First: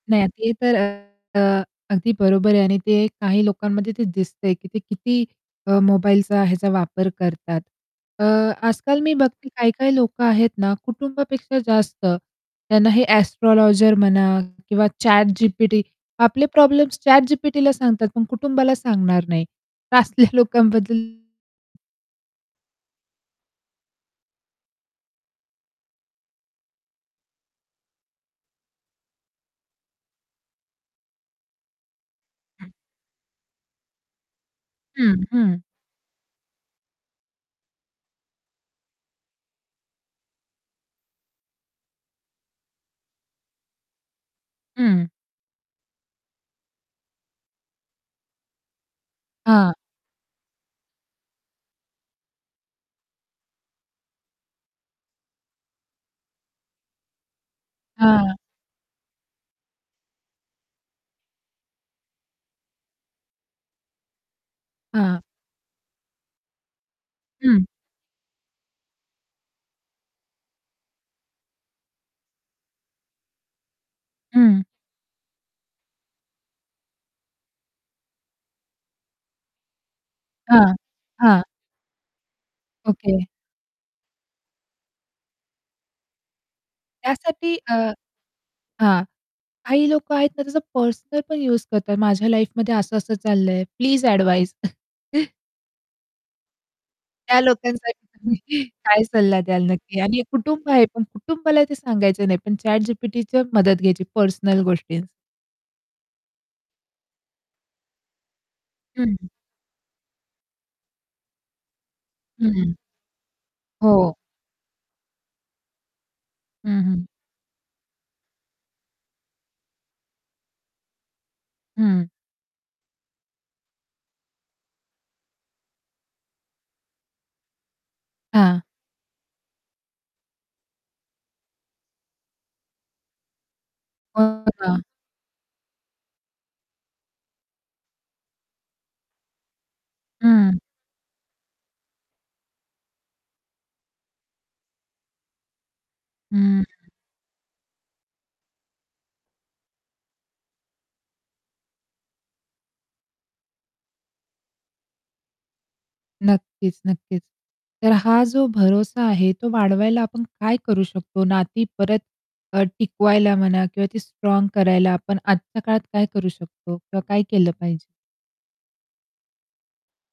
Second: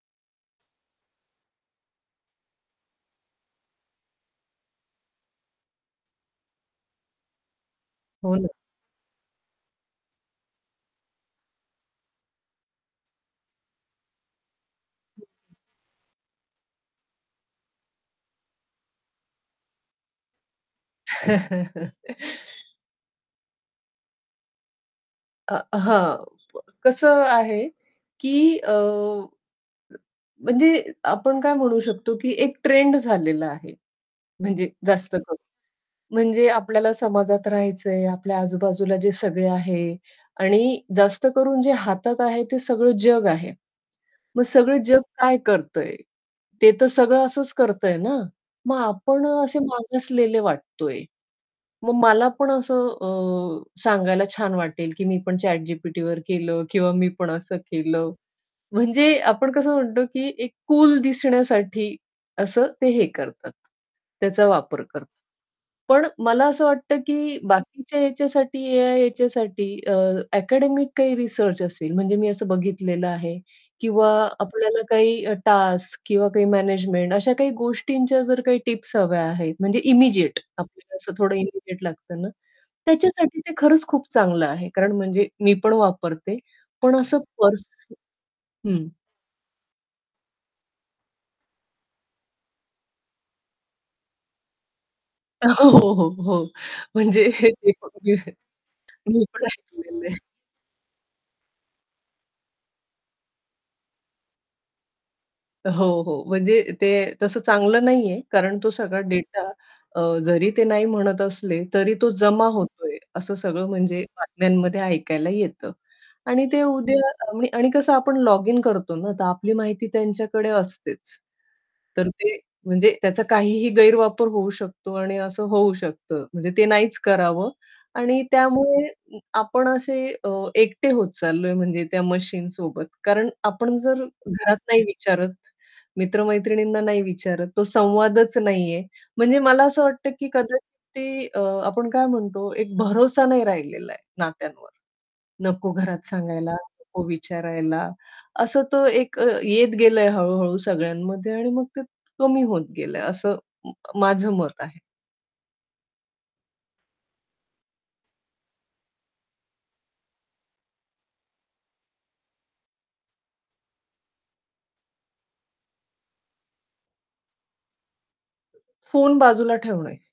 नाही ते तर अ, अ, अगदी बरोबर आहे आणि ते काही लोकांमध्ये ते दिसतंय की ते किती अ, मोबाईलचा ह्याचा वापर करतात. अ, हो ना. आजकाल मी बघते काही-काही लोकं आहेत ना कुटुंबापेक्षा जास्त त्यांना हे एस्ट्रोलॉजर म्हणा किंवा ChatGPT. आपले प्रॉब्लेम्स ChatGPTला सांगतात पण कुटुंबाला सांगणार नाही. तर असल्या लोकांबद्दल अ, हां, कसं आहे की अ म्हणजे आपण काय म्हणू शकतो की एक हं. ट्रेंड झालेला आहे. म्हणजे जास्त हं, करून, हं. म्हणजे आपल्याला समाजात राहायचंय, आपल्या आजूबाजूला जे सगळे आहे आणि जास्त करून जे हातात आहे, ते सगळं जग आहे. मग सगळं जग हं. काय करतंय? ते तर सगळं असंच करतंय ना? मग आपण असे हां. मागासलेले वाटतोय. मग मला पण असं अ, सांगायला छान वाटेल की मी पण ChatGPTवर केलं किंवा मी पण असं केलं. हां. म्हणजे आपण कसं म्हणतो की एक कूल दिसण्यासाठी असं ते हे करतात. त्याचा वापर करतात. हां. पण मला असं वाटतं की हं. बाकीच्या याच्यासाठी या याच्यासाठी अ, अकॅडेमिक काही रिसर्च असेल म्हणजे मी असं बघितलेलं आहे किंवा हं. आपल्याला काही टास्क किंवा काही मॅनेजमेंट. अशा काही गोष्टींच्या जर काही टिप्स हव्या आहेत, म्हणजे इमिडिएट हां, आपल्याला असं थोडं हां. इमिडिएट लागतं ना ओके. त्याच्यासाठी ते खरंच खूप चांगलं आहे. कारण म्हणजे मी पण वापरते. पण असं त्यासाठी अ, पर्स हं. हां, काही लोकं आहेत ना त्याचा पर्सनल पण युज करतात माझ्या लाईफमध्ये असं असं चाललंय. Please advise. अ, हो, हो, हो. म्हणजे त्या लोकांसाठी तुम्ही काय [unintelligible] मी सल्ला पण द्याल नक्की ऐकलेलं आहे. आणि कुटुंब आहे पण कुटुंबाला ते सांगायचं नाही, पण ChatGPTच्या मदत घ्यायची पर्सनल गोष्टी हो, हो. म्हणजे ते तसं चांगलं नाहीये कारण तो सगळा हं, हं. डेटा अ, जरी ते नाही म्हणत असले, तरी तो जमा हं. हं. होतोय, असं सगळं म्हणजे हो. बातम्यांमध्ये ऐकायला येतं. आणि ते हं, हं. उद्या आणि कसं आपण लॉगिन करतो ना, तर आपली माहिती त्यांच्याकडे असतेच. तर हं. ते म्हणजे त्याचा काहीही गैरवापर होऊ शकतो आणि असं होऊ शकतं. म्हणजे ते नाहीच करावं आणि हां. त्यामुळे आपण असे अ, एकटे होत चाललोय म्हणजे त्या मशीनसोबत. कारण आपण जर घरात नाही [unintelligible] विचारत, मित्र-मैत्रिणींना नाही विचारत, तो संवादच नाहीये. म्हणजे मला असं वाटतं की हं. कदाचित ते अ, आपण काय म्हणतो, एक भरोसा नाही राहिलेला आहे नात्यांवर. नको घरात सांगायला, हं. नको विचारायला, असं तर एक येत गेलंय हळू-हळू सगळ्यांमध्ये आणि मग ते कमी होत गेलंय असं म माझं मत आहे. नक्कीच, नक्कीच. तर हा जो भरोसा आहे तो वाढवायला आपण काय करू शकतो? नाती परत अ, टिकवायला म्हणा किंवा ती स्ट्राँग करायला आपण आजच्या काळात काय करू शकतो किंवा काय केलं पाहिजे? फोन बाजूला ठेवणे.